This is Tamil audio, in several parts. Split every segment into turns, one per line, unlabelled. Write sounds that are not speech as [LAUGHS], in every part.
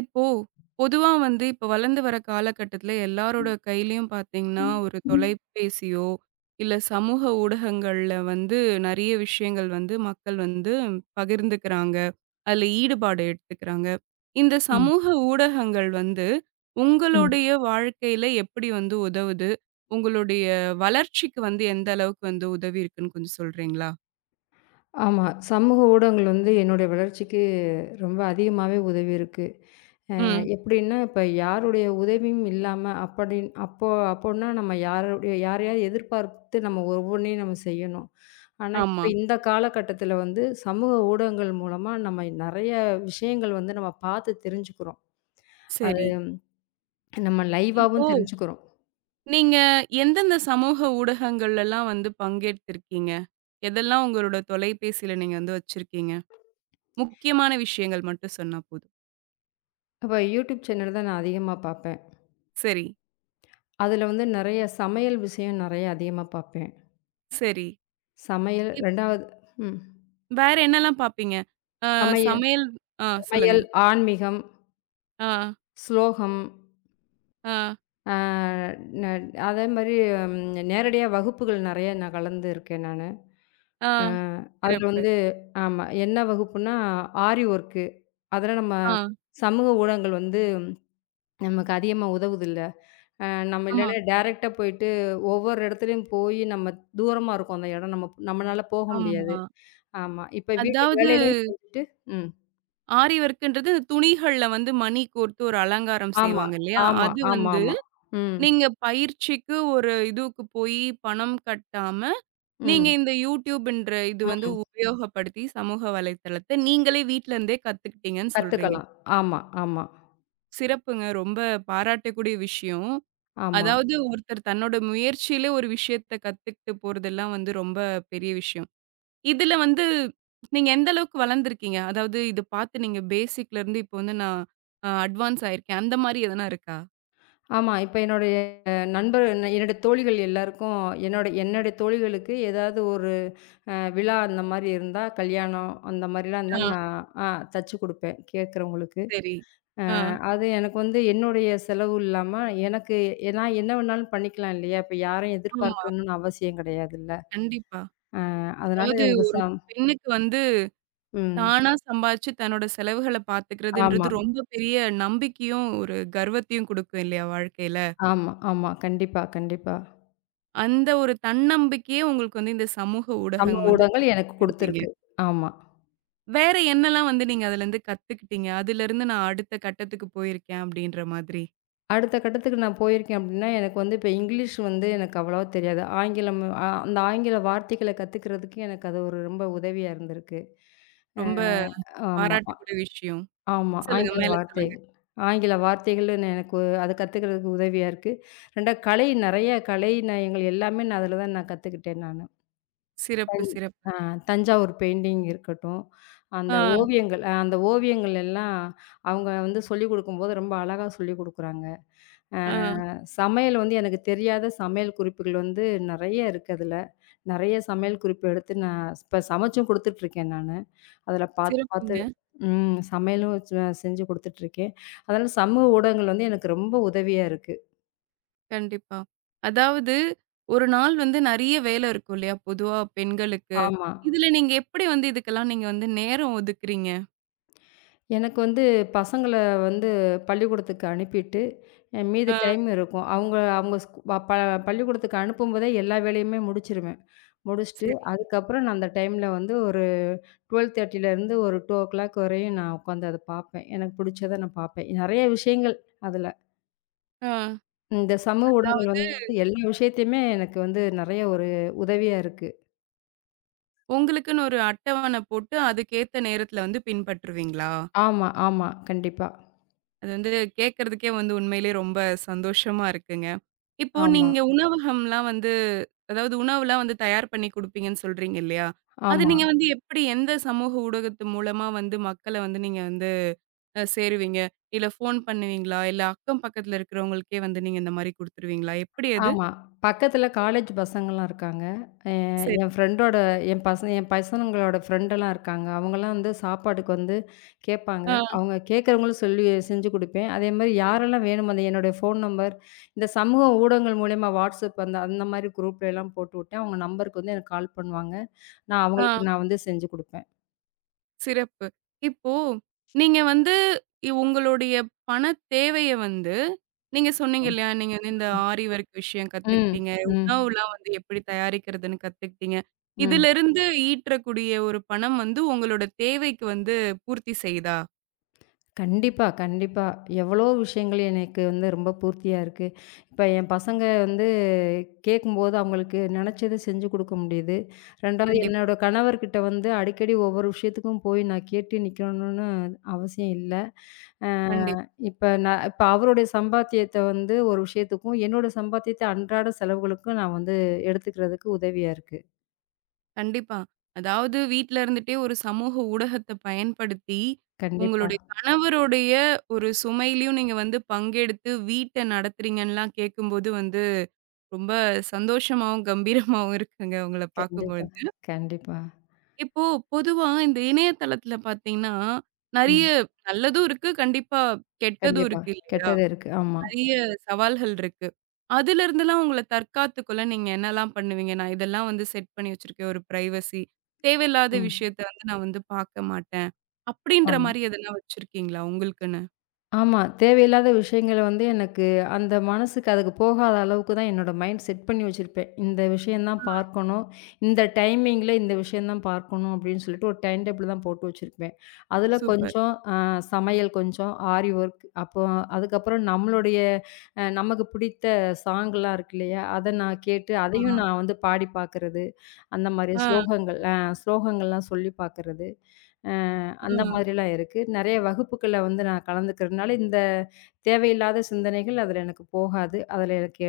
இப்போ, பொதுவா வந்து இப்ப வளர்ந்து வர காலகட்டத்தில எல்லாரோட கையிலயும் பார்த்தீங்கன்னா, ஒரு தொலைபேசியோ, இல்ல சமூக ஊடகங்கள்ல வந்து நெறைய விஷயங்கள் வந்து மக்கள் வந்து பகிர்ந்துக்கிறாங்க. அதில ஈடுபாடு எடுத்துக்கிறாங்க. இந்த
ஆம்.
சமூக ஊடகங்கள் வந்து
ம்.
உங்களுடைய வாழ்க்கையில எப்படி வந்து உதவுது? உங்களுடைய வளர்ச்சிக்கு வந்து எந்த அளவுக்கு வந்து உதவி இருக்குன்னு கொஞ்சம் சொல்றீங்களா?
ஆமா. சமூக ஊடகங்கள் வந்து என்னுடைய வளர்ச்சிக்கு ரொம்ப அதிகமாவே உதவி இருக்கு.
ம்.
எப்படின்னா, இப்ப யாருடைய உதவியும் இல்லாம அப்படின் அப்போ அப்போன்னா நம்ம யாரையாவது எதிர்பார்த்து நம்ம ஒவ்வொன்னையும் நம்ம செய்யணும். ஆனா, இப்ப
ஆமா.
இந்த காலகட்டத்தில வந்து சமூக ஊடகங்கள் மூலமா நம்ம நெறைய விஷயங்கள் வந்து நம்ம பார்த்து தெரிஞ்சுக்கிறோம். அது
சரி.
நம்ம
இப்
லைவாவும் தெரிஞ்சுக்கிறோம்.
நீங்க எந்தெந்த சமூக ஊடகங்கள்லலாம் வந்து பங்கேற்றிருக்கீங்க? எதெல்லாம் உங்களோட தொலைபேசியில நீங்க வந்து வச்சிருக்கீங்க? முக்கியமான விஷயங்கள் மட்டும் சொன்னா போதும்.
இப்ப யூடியூப் சேனல் தான் நான் அதிகமா பார்ப்பேன்.
சரி,
அதில வந்து நெறைய சமையல் விஷயம் நெறைய அதிகமா பார்ப்பேன்.
சரி.
சமையல்
இப்
2வது. ம்.
வேற என்னலாம் பார்ப்பீங்க? அ
சமைய
சமையல் ஆ சொல்லுங்க.
சமையல், ஆன்மீகம்,
ஆ,
ஸ்லோகம்,
ஆ,
அ ந அதே மாரி நேரடியா வகுப்புகள் நெறைய நான் கலந்து இருக்கேன் நானு.
ஆ.
அ அதுல
சிறப்பு.
வந்து ஆமா. என்ன வகுப்புன்னா, ஆரி ஒர்க்கு. அதெல்லாம் நம்ம
ஆ,
சமூக ஊடகங்கள் வந்து நமக்கு அதிகமா உதவுதுல்ல. அ நம்ம
ஆமா,
இல்லன்னா டைரக்ட்டா போயிட்டு ஒவ்வொரு இடத்துலயும் போய் நம்ம தூரமா இருக்கும் அந்த இடம். நம்ம நம்மனால போக முடியாது.
ஆமா.
ஆமா. இப்ப வீட்டு
அதாவது
வேலையிலயும் செஞ்சுட்டு. ம்.
ஆரி ஒர்க்ன்றது துணிகள்ல வந்து மணி கோர்த்து ஒரு அலங்காரம்
ஆமா,
செய்வாங்க இல்லையா?
ஆமா,
அது வந்து
ஆமாமா. ம்.
நீங்க பயிற்சிக்கு ஒரு இதுக்கு போயி பணம் கட்டாம நீங்க
ம்,
இந்த யூடியூப்ன்ற இது வந்து
ம்.
உபயோகப்படுத்தி சமூக வலைத்தளத்த நீங்களே வீட்ல இருந்தே கத்துக்கிட்டீங்கன்னு சொல்றீங்க.
கத்துக்கலாம். ஆமா, ஆமா,
சிறப்புங்க. ரொம்ப பாராட்டக்கூடிய விஷயம்.
ஆமா,
அதாவது ஒருத்தர் தன்னோட முயற்சியிலே ஒரு விஷயத்த கத்துக்கிட்டு போறதெல்லாம் வந்து ரொம்ப பெரிய விஷயம். இதுல வந்து நீங்க எந்த அளவுக்கு வளர்ந்துருக்கீங்க? அதாவது இது பார்த்து நீங்க பேசிக்ல இருந்து இப்போ வந்து நான் அ அட்வான்ஸ் ஆயிருக்கேன். அந்த மாரி எதனா இருக்கா?
ஆமா. இப்ப என்னுடைய நண்பர் என்னுடைய தோழிகள் எல்லாருக்கும் என்னுடைய தோழிகளுக்கு ஏதாவது ஒரு விழா அந்த மாரி இருந்தா, கல்யாணம் அந்த மாரிலாம் இருந்தா
ஆ
நான் ஆ தச்சு குடுப்பேன், கேட்கிறவங்களுக்கு.
சரி. ஆ
அது எனக்கு வந்து என்னுடைய செலவு இல்லாம எனக்கு நான் என்ன வேணாலும் பண்ணிக்கலாம் இல்லையா? இப்ப யாரையும்
ஆமா.
எதிர்பார்க்கணும்னு அவசியம் கிடையாதுல்ல.
கண்டிப்பா.
அதனால
அதாவது
இது எனக்கு
ஒரு பெண்ணுக்கு வந்து
ம்.
தானா சம்பாதிச்சு தன்னோட செலவுகள
ஆமா,
பார்த்துக்கிறதுன்றது ரொம்ப பெரிய நம்பிக்கையும், ஒரு கர்வத்தையும் குடுக்கும் இல்லையா வாழ்க்கையில.
ஆமா, ஆமா. கண்டிப்பா, கண்டிப்பா.
அந்த ஒரு தன்னம்பிக்கையே உங்களுக்கு வந்து இந்த சமூக
சமூக
ஊடகம் வந்து
ஊடகங்கள் எனக்கு
குடுத்துருக்குன்றீங்க.
குடுத்திருக்கு. ஆமா.
வேற என்னலாம் வந்து நீங்க அதுலருந்து கத்துக்கிட்டீங்க? அதுலருந்து நான் அடுத்த கட்டத்துக்கு போயிருக்கேன் அப்படின்ற மாதிரி.
அடுத்த கட்டத்துக்கு நான் போயிருக்கேன் அப்படின்னா, எனக்கு வந்து இப்ப இங்கிலீஷ் வந்து எனக்கு அவ்வளவா தெரியாது. ஆங்கிலம், அந்த ஆங்கில வார்த்தைகள கத்துக்கிறதுக்கு எனக்கு அது ஒரு ரொம்ப உதவியா இருந்திருக்கு. அ
ரொம்ப
ஆமா,
பாராட்டக்கூடிய விஷயம்.
ஆமா.
சொல்லுங்க.
ஆங்கில
மேல சொல்லுங்க.
வார்த்தைகள். ஆங்கில வார்த்தைகள் நான் எனக்கு அது கத்துக்கிறதுக்கு உதவியா இருக்கு. 2 கலை நெறைய கலை நயங்கள் எல்லாமே நான் அதில தான் நான் கத்துக்கிட்டேன் நானு.
சிறப்பு,
தஞ்
சிறப்பு.
அ தஞ்சாவூர் பெயிண்டிங் இருக்கட்டும், அந்த
ஆ,
ஓவியங்கள் அந்த ஓவியங்கள் எல்லாம் அவங்க வந்து சொல்லிக் குடுக்கும்போது ரொம்ப அழகா சொல்லிக் குடுக்குறாங்க. அ
ஆ.
சமையல் வந்து எனக்கு தெரியாத சமையல் குறிப்புகள் வந்து நெறைய இருக்கு அதுல. நெறைய சமையல் குறிப்பு எடுத்து நான் இப்ப சமைச்சும் குடுத்துட்டுருக்கேன் நானு. அதுல பாத்து பாத்து,
சிறப்புங்க.
சமையலும் செஞ்சு குடுத்துட்டுருக்கேன். அதனால சமூக ஊடகங்கள் வந்து எனக்கு ரொம்ப உதவியா இருக்கு.
கண்டிப்பா. அதாவது ஒரு நாள் வந்து நெறைய வேலை இருக்கும் இல்லையா? பொதுவா பெண்களுக்கு.
ஆமா.
இதுல நீங்க எப்படி வந்து இதுக்கெல்லாம் நீங்க வந்து நேரம் ஒதுக்குறீங்க?
எனக்கு வந்து பசங்கள வந்து பள்ளிக்கூடத்துக்கு அனுப்பிட்டு, மீதி
ஆ.
டைம் இருக்கும். அவங்க அவங்க பள்ளிக்கூடத்துக்கு அனுப்பும்போதே எல்லா வேலையுமே முடிச்சுருவேன். முடிச்சுட்டு
சரி.
அதுக்கப்புறம் நான் அந்த டைம்ல வந்து 12:30 இருந்து ஒரு 2:00 வரையும் நான் உட்காந்து அத பார்ப்பேன். எனக்கு பிடிச்சத நான் பார்ப்பேன். நெறைய விஷயங்கள் அதுல.
ஆ.
இந்த சமூக ஊடகங்கள்
அதாவது
வந்து எல்லா விஷயத்தையுமே எனக்கு வந்து நெறைய ஒரு உதவியா இருக்கு.
உங்களுக்குன்னு ஒரு அட்டவணை போட்டு அதுக்கேத்த நேரத்துல வந்து பின்பற்றுவீங்களா?
ஆமா, ஆமா. கண்டிப்பா.
அது வந்து கேட்கறதுக்கே வந்து உண்மையிலேயே ரொம்ப சந்தோஷமா இருக்குங்க. இப்போ
ஆமா,
நீங்க உணவகம்லாம் வந்து அதாவது உணவுலாம் வந்து தயார் பண்ணி குடுப்பீங்கன்னு சொல்றீங்க இல்லையா? அது
ஆமா.
நீங்க வந்து எப்படி எந்த சமூக ஊடகத்து மூலமா வந்து மக்கள வந்து நீங்க வந்து அ சேருவீங்க? இல்ல ஃபோன் பண்ணுவீங்களா? இல்ல அக்கம் பக்கத்துல இருக்கிறவங்களுக்கே வந்து நீங்க இந்த மாரி குடுத்துருவீங்களா? எப்படி அது?
ஆமா. பக்கத்துல காலேஜ் பசங்கலாம் இருக்காங்க. அ
சரி.
என் ஃப்ரெண்டோட என் பசங்க என் பசங்களோட ஃப்ரெண்டெல்லாம் இருக்காங்க. அவங்கலாம் வந்து சாப்பாட்டுக்கு வந்து கேட்பாங்க.
ஆ,
அவங்க கேட்கறவங்களும் சொல்லி செஞ்சு குடுப்பேன். அதேமாரி யாரெல்லாம் வேணுமோ அந்த என்னுடைய ஃபோன் நம்பர், இந்த சமூக ஊடகங்கள் மூலியமா WhatsApp அந்த அந்த மாரி குரூப்லலாம் போட்டுவுட்டேன். அவங்க நம்பருக்கு வந்து எனக்கு கால் பண்ணுவாங்க. நான்
ஆ
அவங்களுக்கு நான் வந்து செஞ்சு குடுப்பேன்.
சிறப்பு. இப்போ நீங்க வந்து உங்களுடைய பணத் தேவைய வந்து நீங்க சொன்னீங்க
ம்.
இல்லையா? நீங்க வந்து இந்த ஆரி ஒர்க் விஷயம்
ம்.
கத்துக்கிட்டீங்க.
ம்.
உணவுலாம் வந்து எப்படி தயாரிக்கிறதுன்னு கத்துக்கிட்டீங்க.
ம்.
இதிலிருந்து ஈற்றக்கூடிய ஒரு பணம் வந்து உங்களோட தேவைக்கு வந்து பூர்த்தி செய்தா?
கண்டிப்பா, கண்டிப்பா. எவ்வளோ விஷயங்கள் எனக்கு வந்து ரொம்ப பூர்த்தியா இருக்கு. இப்ப என் பசங்க வந்து கேட்கும்போது அவங்களுக்கு நெனச்சத செஞ்சு குடுக்க முடியுது. 2வது
கண்டிப்பா,
என்னோட கணவர்கிட்ட வந்து அடிக்கடி ஒவ்வொரு விஷயத்துக்கும் போய் நான் கேட்டு நிக்கணும்னு அவசியம் இல்ல. அ
கண்டிப்பா.
இப்ப அவருடைய சம்பாத்தியத்த வந்து ஒரு விஷயத்துக்கும், என்னோட சம்பாத்தியத்த அன்றாட செலவுகளுக்கும் நான் வந்து எடுத்துக்கிறதுக்கு உதவியா இருக்கு.
கண்டிப்பா. அதாவது வீட்ல இருந்துட்டே ஒரு சமூக ஊடகத்த பயன்படுத்தி,
கண்டிப்பா,
உங்களுடைய கணவருடைய ஒரு சுமையிலயும் நீங்க வந்து பங்கெடுத்து வீட்ட நடத்துறீங்கன்லாம் கேட்கும்போது வந்து, ரொம்ப சந்தோஷமாவும், கம்பீரமாவும் இருக்குங்க உங்கள
கண்டிப்பா,
பார்க்கும்பொழுது.
கண்டிப்பா.
இப்போ பொதுவா இந்த இணையதளத்துல பார்த்தீங்கன்னா, நெறைய
ம்.
நல்லதும் இருக்கு, கண்டிப்பா கெட்டதும்
கண்டிப்பா.
இருக்கு இல்லையா?
கெட்டது இருக்கு. ஆமா.
நிறைய சவால்கள் இருக்கு. அதுலருந்துலாம் உங்கள தற்காத்துக்கொள்ள நீங்க என்னலாம் பண்ணுவீங்க? நான் இதெல்லாம் வந்து செட் பண்ணி வச்சிருக்கேன். ஒரு பிரைவசி. தேவையில்லாத
ம்.
விஷயத்த வந்து நான் வந்து பார்க்க மாட்டேன். அப்படின்ற
ஆமா.
மாரி எதனா வச்சிருக்கீங்களா உங்களுக்குன்னு?
ஆமா. தேவையில்லாத விஷயங்கள வந்து எனக்கு அந்த மனசுக்கு அதுக்கு போகாத அளவுக்கு தான் என்னோட மைண்ட் செட் பண்ணி வச்சிருப்பேன். இந்த விஷயம் தான்
ஆ.
பார்க்கணும். இந்த டைமிங்கில இந்த விஷயம் தான் பார்க்கணும் அப்படின்னு சொல்லிட்டு ஒரு டைம் டேபிள் தான் போட்டு வச்சிருப்பேன். அதுல
சூப்பர்.
கொஞ்சம், சமையல் கொஞ்சம், ஆரி ஒர்க் அப்போ அதுக்கப்புறம் நம்மளுடைய, நமக்கு பிடித்த சாங்லாம் இருக்கு இல்லையா? அத நான் கேட்டு
ஆமா.
அதையும் நான் வந்து பாடி பார்க்கறது. அந்த மாரி
ஆ,
ஸ்லோகங்கள்லாம் சொல்லி பார்க்கறது. அ
ஆ,
அந்த மாதிரிலாம் இருக்கு. நெறைய வகுப்புகள்ல வந்து நான் கலந்துக்கிறதுனால, இந்த தேவையில்லாத சிந்தனைகள் அதில எனக்கு போகாது. அதில எனக்கு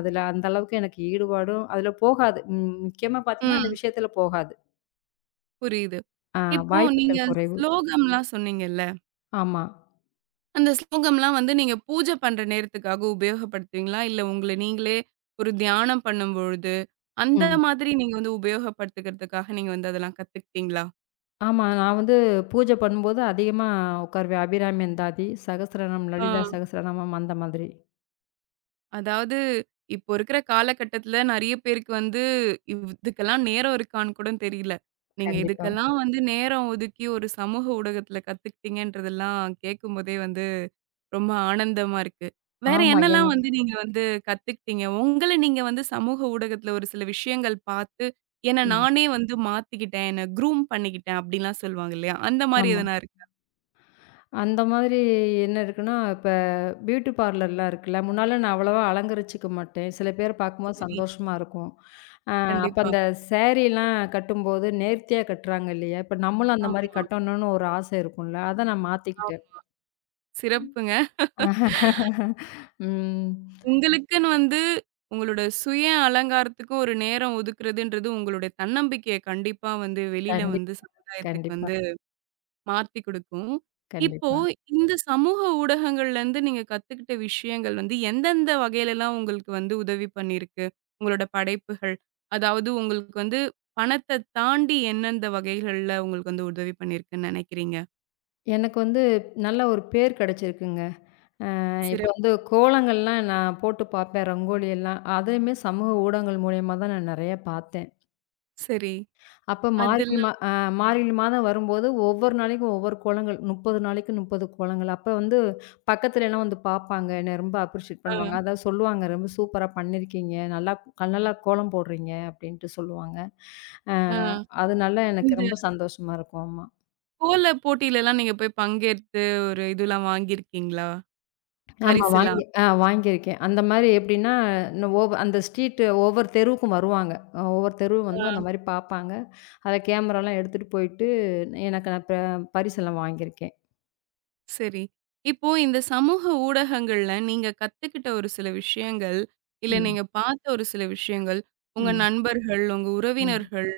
அதில அந்த அளவுக்கு எனக்கு ஈடுபாடும் அதில போகாது. ம், முக்கியமா பார்த்தீங்கன்னா, அந்த
ம்.
விஷயத்தில போகாது.
புரியுது.
ஆ
இப்போ நீங்க
வாய்ப்புகள் குறைவு.
ஸ்லோகம்லாம் சொன்னீங்கல்ல.
ஆமா.
அந்த ஸ்லோகம்லாம் வந்து நீங்க பூஜை பண்ற நேரத்துக்காக உபயோகப்படுத்துவீங்களா? இல்ல உங்கள நீங்களே ஒரு தியானம் பண்ணும்பொழுது, அந்த
ம்.
மாதிரி நீங்க வந்து உபயோகப்படுத்துக்கிறதுக்காக நீங்க வந்து அதெல்லாம் கத்துக்கிட்டீங்களா?
ஆமா. நான் வந்து பூஜை பண்ணும்போது அதிகமா உட்காருவேன். அபிராமி அந்தாதி, சகஸ்ரநாமம்,
ஆ.
லலிதா சகஸ்ரநாமம் அந்த மாதிரி.
அதாவது, இப்போ இருக்கிற காலகட்டத்தில நெறைய பேருக்கு வந்து, இதுக்கெல்லாம் நேரம் இருக்கான்னு கூட தெரியல. நீங்க
கண்டிப்பா.
இதுக்கெல்லாம் வந்து நேரம் ஒதுக்கி ஒரு சமூக ஊடகத்தில கத்துக்கிட்டீங்கன்றதெல்லாம் கேட்கும்போதே வந்து ரொம்ப ஆனந்தமா இருக்கு. வேற
ஆமா.
என்னலாம்
எனக்கு.
வந்து நீங்க வந்து கத்துக்கிட்டீங்க? உங்கள நீங்க வந்து சமூக ஊடகத்தில ஒரு சில விஷயங்கள் பார்த்து, "என்ன
ம்.
நானே வந்து மாத்திக்கிட்டேன். என்ன க்ரூம் பண்ணிக்கிட்டேன்." அப்படிலாம் சொல்லுவாங்க இல்லையா? அந்த மாரி
ஆமா.
எதனா இருக்கா?
அந்த மாதிரி என்ன இருக்குன்னா, இப்ப பியூட்டி பார்லர்லாம் இருக்குல்ல, முன்னால நான் அவ்வளவா அலங்கரிச்சுக்க மாட்டேன். சில பேர பார்க்கும்போது
சரி.
சந்தோஷமா இருக்கும். அ அப்ப
கண்டிப்பா.
அந்த சாரீலாம் கட்டும்போது நேர்த்தியா கட்டுறாங்க இல்லையா? இப்ப நம்மளும் அந்த
ஆமா,
மாரி கட்டணும்னு ஒரு ஆசை இருக்கும்ல, அத நான் மாத்திக்கிட்டேன்.
ஆமா. சிறப்புங்க.
[LAUGHS] ம்.
உங்களுக்குன்னு வந்து உங்களோட சுய அலங்காரத்துக்கு ஒரு நேரம் ஒதுக்குறதுன்றது உங்களுடைய தன்னம்பிக்கைய கண்டிப்பா வந்து வெளியில
கண்டிப்
வந்து சமுதாயத்துக்கு
கண்டிப்பா,
வந்து மாத்தி குடுக்கும். இப்போ
கண்டிப்பா.
இந்த சமூக ஊடகங்கள்லேருந்து நீங்க கத்துக்கிட்ட விஷயங்கள் வந்து எந்தெந்த வகையிலலாம் உங்களுக்கு வந்து உதவி பண்ணியிருக்கு? உங்களோட படைப்புகள். அதாவது உங்களுக்கு வந்து பணத்த தாண்டி எந்தெந்த வகைகள்ல உங்களுக்கு வந்து உதவி பண்ணியிருக்குன்னு நினைக்கிறீங்க?
எனக்கு வந்து நல்ல ஒரு பேர் கிடைச்சிருக்குங்க. இப்ப வந்து
சிறப்பு.
கோலங்கள்லாம் நான் போட்டு பார்ப்பேன், ரங்கோலி எல்லாம். அதையுமே சமூக ஊடகங்கள் மூலியமா தான் நான் நெறைய பார்த்தேன்.
சரி.
அப்ப மார்கழி மா
அதெல்லாம்
அ மார்கழி மாதம் வரும்போது ஒவ்வொரு நாளைக்கும் ஒவ்வொரு கோலங்கள். 30 நாளைக்கு 30 கோலங்கள். அப்ப வந்து பக்கத்துலலாம் வந்து பார்ப்பாங்க. என்ன ரொம்ப அப்ரிஷியேட்
ஆ,
பண்ணுவாங்க. அதாவது சொல்லுவாங்க, "ரொம்ப சூப்பரா பண்ணியிருக்கீங்க. நல்லா நல்லா கோலம் போடுறீங்க." அப்படின்ட்டு சொல்லுவாங்க. அ
ஆ.
அதனால எனக்கு
இந்த
ரொம்ப சந்தோஷமா இருக்கும். ஆமா.
கோல போட்டியிலலாம் நீங்க போய் பங்கேற்று ஒரு இதுலாம் வாங்கியிருக்கீங்களா?
ஆமா.
பரிசுலாம்?
வாங்கியிருக்கேன். அந்த மாரி எப்படின்னா, ந ஓவ் அந்த ஸ்ட்ரீட் ஒவ்வொரு தெருவுக்கும் வருவாங்க. ஒவ்வொரு தெருவு
ஆ
வந்து அந்த மாரி பார்ப்பாங்க. அத கேமராலாம் எடுத்துட்டு போயிட்டு எனக்கு நான் பரிசெல்லாம் வாங்கியிருக்கேன்.
சரி. இப்போ இந்த சமூக ஊடகங்கள்ல நீங்க கத்துக்கிட்ட ஒரு சில விஷயங்கள், இல்ல
ம்.
நீங்க பார்த்த ஒரு சில விஷயங்கள், உங்க
ம்,
நண்பர்கள், உங்க
ம்,
உறவினர்கள்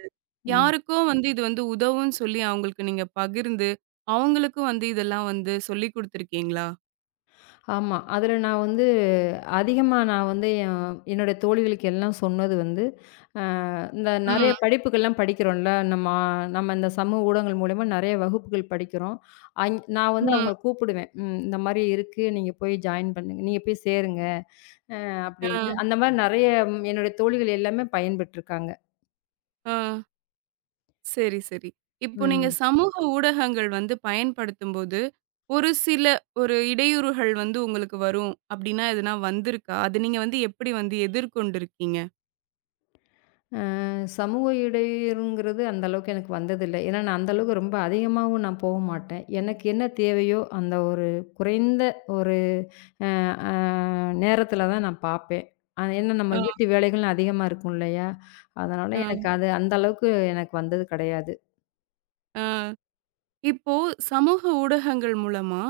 ம்.
யாருக்கோ வந்து இது வந்து உதவும்ன்னு சொல்லி அவங்களுக்கு நீங்க பகிர்ந்து, அவங்களுக்கும் வந்து இதெல்லாம் வந்து சொல்லிக் குடுத்துருக்கீங்களா?
ஆமா. அதுல நான் வந்து அதிகமா நான் வந்து என்னோட தோழிகளுக்கு எல்லாம் சொன்னது வந்து, அ இந்த நெறைய
ம்,
படிப்புகள்லாம் படிக்கிறோம்ல. நம்ம நம்ம இந்த சமூக ஊடகங்கள் மூலியமா நெறைய வகுப்புகள் படிக்கிறோம். நான் வந்து
ம்.
அவங்கள கூப்பிடுவேன். ம், இந்த மாரி இருக்கு. நீங்க போய் ஜாயின் பண்ணுங்க. நீங்க போய் சேருங்க
ஆ,
அப்டின்ட்டு. அந்த மாரி நெறைய என்னுடைய தோழிகள் எல்லாமே பயன்பெற்றிருக்காங்க.
ஆ. சரி, சரி. இப்போ நீங்க
ம்.
சமூக ஊடகங்கள் வந்து பயன்படுத்தும்போது, ஒரு சில ஒரு இடையூறுகள் வந்து உங்களுக்கு வரும். அப்டின்னா எதுனா வந்திருக்கா? அது நீங்க வந்து எப்படி வந்து எதிர்கொண்டிருக்கீங்க?
சமூக இடையூறுங்கிறது அந்த அளவுக்கு எனக்கு வந்ததில்ல. ஏன்னா, நான் அந்த அளவுக்கு ரொம்ப அதிகமாவும் நான் போக மாட்டேன். எனக்கு என்ன தேவையோ, அந்த ஒரு குறைந்த ஒரு அ அ நேரத்தில தான் நான் பார்ப்பேன். ஏன்னா நம்ம
அ,
வீட்டு வேலைகள் அதிகமா இருக்கும் இல்லையா? அதனால
அ,
எனக்கு அது அந்த அளவுக்கு எனக்கு வந்தது கிடையாது.
அ இப்போ சமூக ஊடகங்கள் மூலமா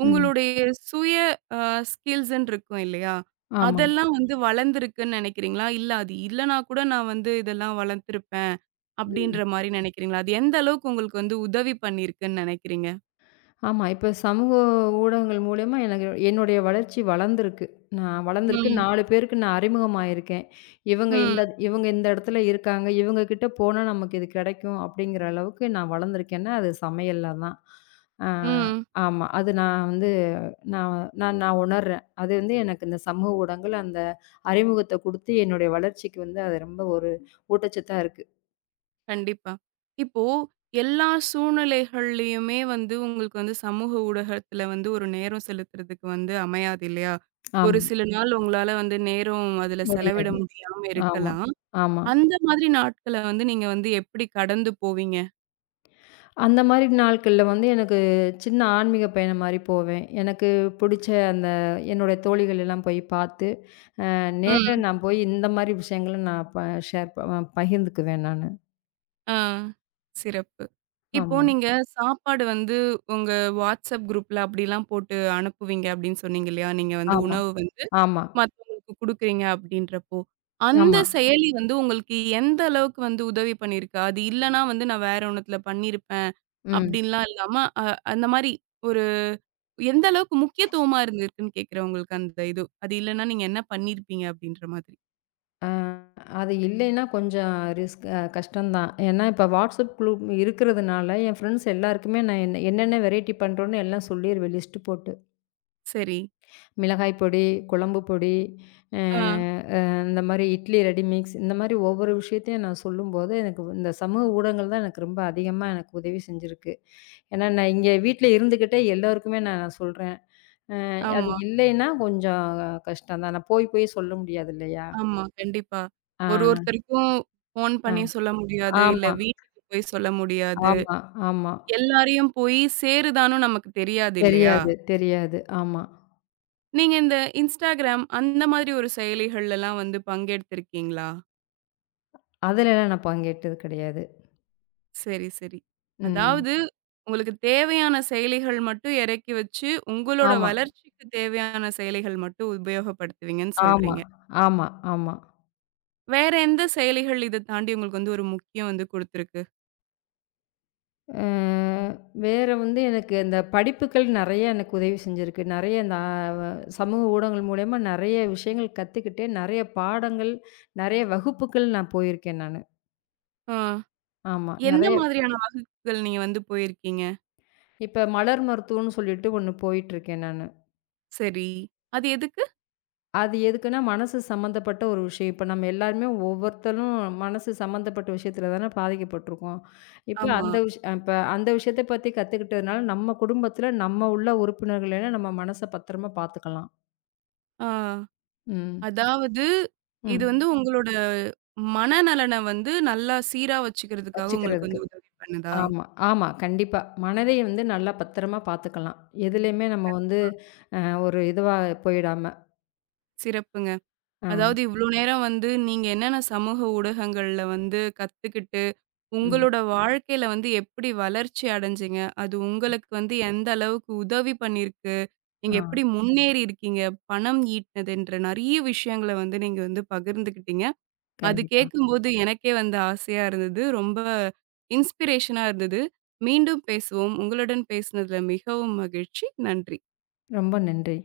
ம்.
உங்களுடைய சுய அ ஸ்கில்ஸ்ன்னு இருக்கும் இல்லையா?
ஆமா.
அதெல்லாம் வந்து வளர்ந்துருக்குன்னு நெனைக்கிறீங்களா? இல்ல அது இல்லனா கூட நான் வந்து இதெல்லாம் வளர்த்துருப்பேன்
ம்.
அப்டின்ற மாரி நெனைக்கிறீங்களா? அது எந்த அளவுக்கு உங்களுக்கு வந்து உதவி பண்ணியிருக்குன்னு நெனைக்கிறீங்க?
ஆமா. இப்ப சமூக ஊடகங்கள் மூலியமா எனக்கு என்னுடைய வளர்ச்சி வளர்ந்திருக்கு. நான் வளர்ந்திருக்கு
ம்,
4 பேருக்கு நான் அறிமுகமாயிருக்கேன். இவங்க
ம்,
இந்த இவங்க இந்த இடத்துல இருக்காங்க. இவங்க கிட்ட போனா நமக்கு இது கிடைக்கும் அப்படிங்கிற அளவுக்கு நான் வளர்ந்திருக்கேன்னா, அது சமையல்ல தான். ஆ.
ம்.
ஆமா. அது நான் வந்து நான் நான் நான் உணர்றேன். அது வந்து எனக்கு இந்த சமூக ஊடகங்கள் அந்த அறிமுகத்த குடுத்து என்னுடைய வளர்ச்சிக்கு வந்து அது ரொம்ப ஒரு ஊட்டச்சத்தா இருக்கு.
கண்டிப்பா. இப்போ எல்லா சூழ்நிலைகள்லயுமே வந்து உங்களுக்கு வந்து சமூக ஊடகத்துல வந்து ஒரு நேரம் செலுத்துறதுக்கு வந்து அமையாது இல்லையா? ஒரு
ஆமா.
சில நாள் உங்களால வந்து நேரம் அதுல செலவிட
முடியாது.
முடியாம
ஆமா,
இருக்கலாம். ம்.
ஆமா.
அந்த மாதிரி நாட்கள வந்து நீங்க வந்து எப்படி கடந்து போவீங்க?
அந்த மாரி நாட்கள்ல வந்து எனக்கு சின்ன ஆன்மீக பயணம் மாரி போவேன். எனக்கு புடிச்ச அந்த என்னோட தோழிகள் எல்லாம் போய் பார்த்து, நேரா
ம்.
நான் போய் இந்த மாரி விஷயங்கள நான் ஷேர் ப பகிர்ந்துக்குவேன் நானு.
ஆ. சிறப்பு. இப்போ
ஆமா,
நீங்க சாப்பாடு வந்து உங்க WhatsApp குரூப்ல அப்படிலாம் போட்டு அனுப்புவீங்க அப்படின்னு சொன்னீங்க இல்லையா? நீங்க வந்து
ஆமா,
உணவு வந்து
ஆமா,
மத்தவங்களுக்கு குடுக்குறீங்க அப்படின்றப்போ. அந்த
ஆமா.
செயலி வந்து உங்களுக்கு எந்த அளவுக்கு வந்து உதவி பண்ணியிருக்கு? அது இல்லன்னா வந்து நான் வேற ஒண்ணத்துல பண்ணியிருப்பேன்.
ம்.
அப்படின்லாம் இல்லாம அ அந்த மாரி ஒரு எந்த அளவுக்கு முக்கியத்துவமா இருந்திருக்குன்னு கேட்கிறேன் உங்களுக்கு அந்த இது. அது இல்லன்னா நீங்க என்ன பண்ணியிருப்பீங்க அப்படின்ற மாதிரி.
அ அது இல்லைன்னா கொஞ்சம் ரிஸ்க், கஷ்டம் தான். ஏன்னா இப்ப WhatsApp குரூப் இருக்கிறதுனால என் ஃப்ரெண்ட்ஸ் எல்லாருக்குமே நான் என்ன என்னென்ன வெரைட்டி பண்றோம்னு எல்லாம் சொல்லிருவேன் லிஸ்ட் போட்டு.
சரி.
மிளகாய் பொடி, குழம்பு பொடி, அ
ஆ.
அ இந்த மாரி இட்லி ரெடி மிக்ஸ் இந்த மாரி ஒவ்வொரு விஷயத்தையும் நான் சொல்லும்போது, எனக்கு இந்த சமூக ஊடகங்கள் தான் எனக்கு ரொம்ப அதிகமா எனக்கு உதவி செஞ்சிருக்கு. ஏன்னா, நான் இங்க வீட்ல இருந்துக்கிட்டே எல்லோருக்குமே நான் சொல்றேன். அ அது
ஆமா,
இல்லைன்னா கொஞ்சம் கஷ்டம் தான். நான் போய் போய் சொல்ல முடியாது இல்லையா?
ஆமா. கண்டிப்பா.
ஆ,
ஒருத்தருக்கும் ஃபோன்
ஆ.
பண்ணி சொல்ல முடியாது. இல்ல
ஆமா,
வீட்டுக்கு போய் சொல்ல முடியாது.
ஆமா, ஆமா.
எல்லாரையும் போய் சேருதான்னும் நமக்கு தெரியாது இல்லையா?
தெரியாது, தெரியாது. ஆமா.
நீங்க இந்த Instagram அந்த மாதிரி ஒரு செயலிகள்லலாம் வந்து பங்கெடுத்திருக்கீங்களா?
அதுலலாம் நான் பங்கேற்றது கிடையாது.
சரி, சரி.
ம்.
அதாவது உங்களுக்கு தேவையான செயலிகள் மட்டும் இறக்கி வச்சு, உங்களோட
ஆமா,
வளர்ச்சிக்கு தேவையான செயலிகள் மட்டும் உபயோகப்படுத்துவீங்கன்னு
ஆமா,
சொல்றீங்க.
ஆமா, ஆமா.
வேற எந்த செயலிகள் இத தாண்டி உங்களுக்கு வந்து ஒரு முக்கியம் வந்து குடுத்துருக்கு?
அ வேற வந்து எனக்கு அந்த படிப்புகள் நெறைய எனக்கு உதவி செஞ்சிருக்கு. நெறைய நான் சமூக ஊடகங்கள் மூலியமா நெறைய விஷயங்கள் கத்துக்கிட்டேன். நெறைய பாடங்கள், நெறைய வகுப்புகள் நான் போயிருக்கேன் நானு.
ஆ.
ஆமா.
எந்த
நெறைய.
மாதிரியான வகுப்புகள் நீங்க வந்து போயிருக்கீங்க?
இப்ப மலர் மருத்துவம்னு சொல்லிட்டு ஒண்ணு போயிட்டுருக்கேன் நானு.
சரி. அது எதுக்கு?
அது எதுக்குன்னா, மனசு சம்மந்தப்பட்ட ஒரு விஷயம். இப்ப நம்ம எல்லாருமே ஒவ்வொருத்தரும் மனசு சம்மந்தப்பட்ட விஷயத்துல தானே பாதிக்கப்பட்டுருக்கோம்.
ஆமா.
இப்ப அந்த விஷயத்த பத்தி கத்துக்கிட்டதுனால, நம்ம குடும்பத்துல நம்ம உள்ள உறுப்பினர்கள நம்ம மனச பத்திரமா பாத்துக்கலாம்.
ஆ.
ம்.
அதாவது, இது
ம்.
வந்து உங்களோட மனநலன வந்து நல்லா சீரா வச்சுக்கிறதுக்காக உங்களுக்கு
வச்சுக்கிறதுக்கு.
வந்து உதவி பண்ணுதா?
ஆமா, ஆமா. கண்டிப்பா. மனதை வந்து நல்லா பத்திரமா பார்த்துக்கலாம். எதுலயுமே நம்ம வந்து அ ஒரு இதுவா போயிடாம.
சிறப்புங்க.
ஆ,
அதாவது இவ்ளோ நேரம் வந்து நீங்க என்னென்ன சமூக ஊடகங்கள்ல வந்து கத்துக்கிட்டு,
ம்.
உங்களோட வாழ்க்கையில வந்து எப்படி வளர்ச்சி அடைஞ்சீங்க? அது உங்களுக்கு வந்து எந்த அளவுக்கு உதவி பண்ணியிருக்கு?
ஆ,
நீங்க எப்படி முன்னேறி இருக்கீங்க? பணம் ஈட்டினதுன்ற நெறைய விஷயங்கள வந்து நீங்க வந்து பகிர்ந்துக்கிட்டீங்க. அது
கண்டிப்பா.
கேட்கும்போது எனக்கே வந்து ஆசையா இருந்தது. ரொம்ப இன்ஸ்பிரேஷனா இருந்தது. மீண்டும் பேசுவோம். உங்களுடன் பேசினதுல மிகவும் மகிழ்ச்சி. நன்றி.
ரொம்ப நன்றி.